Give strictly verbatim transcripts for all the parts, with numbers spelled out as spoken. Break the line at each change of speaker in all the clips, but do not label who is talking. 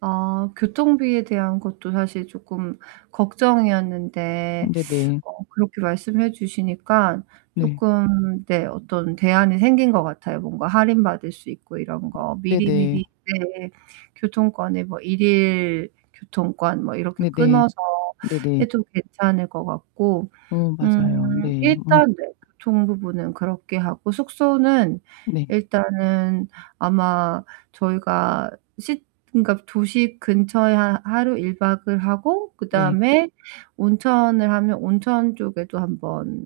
아 교통비에 대한 것도 사실 쪼끔 걱정이었는데,
네 네.
어 그렇게 말씀해 주시니까
네.
쪼끔 네 어떤 대안이 생긴 거 같아요. 뭔가 할인받을 수 있고 이런 거.
네네.
미리미리 네 교통권에 뭐 일 일 교통권 뭐 이렇게
네네.
끊어서
네네.
해도 괜찮을 것 같고
어, 맞아요.
음
네. 음.
일단 네 교통 부분은 그렇게 하고, 숙소는
네.
일단은 아마 저희가 시 그니까 도시 근처에 하 하루 일 박을 하고
네.
그다음에 온천을 하면 온천 쪽에도 한번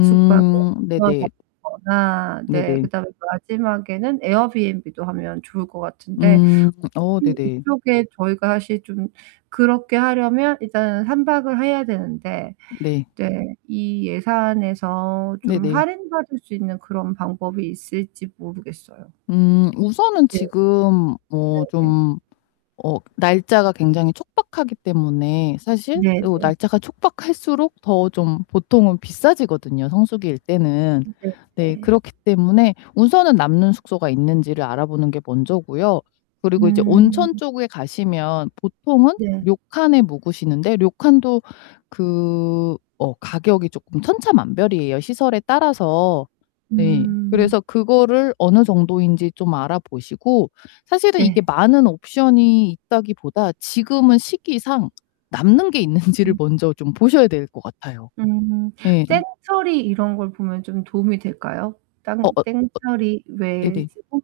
숙박을 껴서
네네.
하거나
네
네.
네.
그다음에 마지막에는 에어비앤비도 하면 좋을 거 같은데
음 어
혹시
네네.
이쪽에 저희가 사실 좀 그렇게 하려면 일단은 삼 박을 해야 되는데
네.
네 이 예산에서 좀
네네.
할인받을 수 있는 그런 방법이 있을지 모르겠어요.
음, 우선은
네.
지금 뭐
네네.
좀 어 날짜가 굉장히 촉박하기 때문에 이거 사실
네네.
날짜가 촉박할수록 더 좀 보통은 비싸지거든요 성수기일때는.
네
네,
네.
그렇기 때문에 우선은 남는 숙소가 있는지를 알아보는 게 먼저고요. 그리고 이제 온천
음.
쪽에 가시면 보통은
네.
료칸에 묵으시는데 료칸도 그 어 가격이 쪼끔 천차만별이에요 시설에 따라서. 네.
음.
그래서 그거를 어느 정도인지 좀 알아보시고. 사실은 이게
네.
많은 옵션이 있다기 보다 지금은 시기상 남는 게 있는지를
음.
먼저 좀 보셔야 될 것 같아요.
음
예.
땡처리 이런 걸 보면 좀 도움이 될까요?
어어
땅
어.
땡처리
네
왜
네.
홈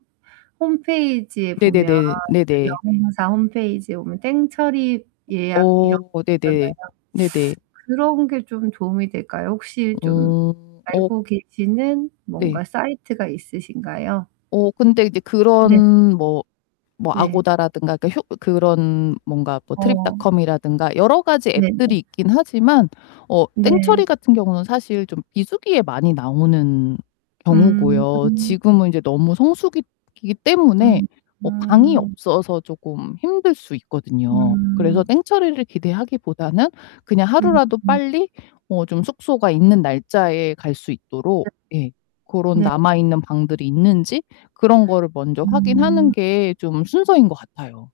홈페이지에 보면
네네네. 네네.
여행사 홈페이지에 보면 땡처리 예약 이런 거
어,
있잖아요.
네네. 네네.
그런 게 좀 도움이 될까요? 혹시 좀
음. 어
알고 계시는
네.
뭔가 사이트가 있으신가요?
어 근데 이제
네.
그런 뭐 뭐
네.
아고다라든가 그러니까 그런
어.
트립닷컴이라든가 여러 가지
네 네.
앱들이 있긴 하지만 어 땡처리
네.
같은 경우는 사실 좀 비수기에 많이 나오는 경우고요.
음.
지금은 이제 너무 성수기이기 때문에
음
어 방이
음.
없어서 쪼끔 힘들 수 있거든요. 그래서
음.
땡처리를 기대하기 보다는 그냥
음
하루라도
음.
빨리 어 좀 숙소가 있는 날짜에 갈 수 있도록
네.
예 그런
네.
남아있는 방들이 있는지 그런 거를 먼저 확인하는
음.
게 좀 순서인 것 같아요.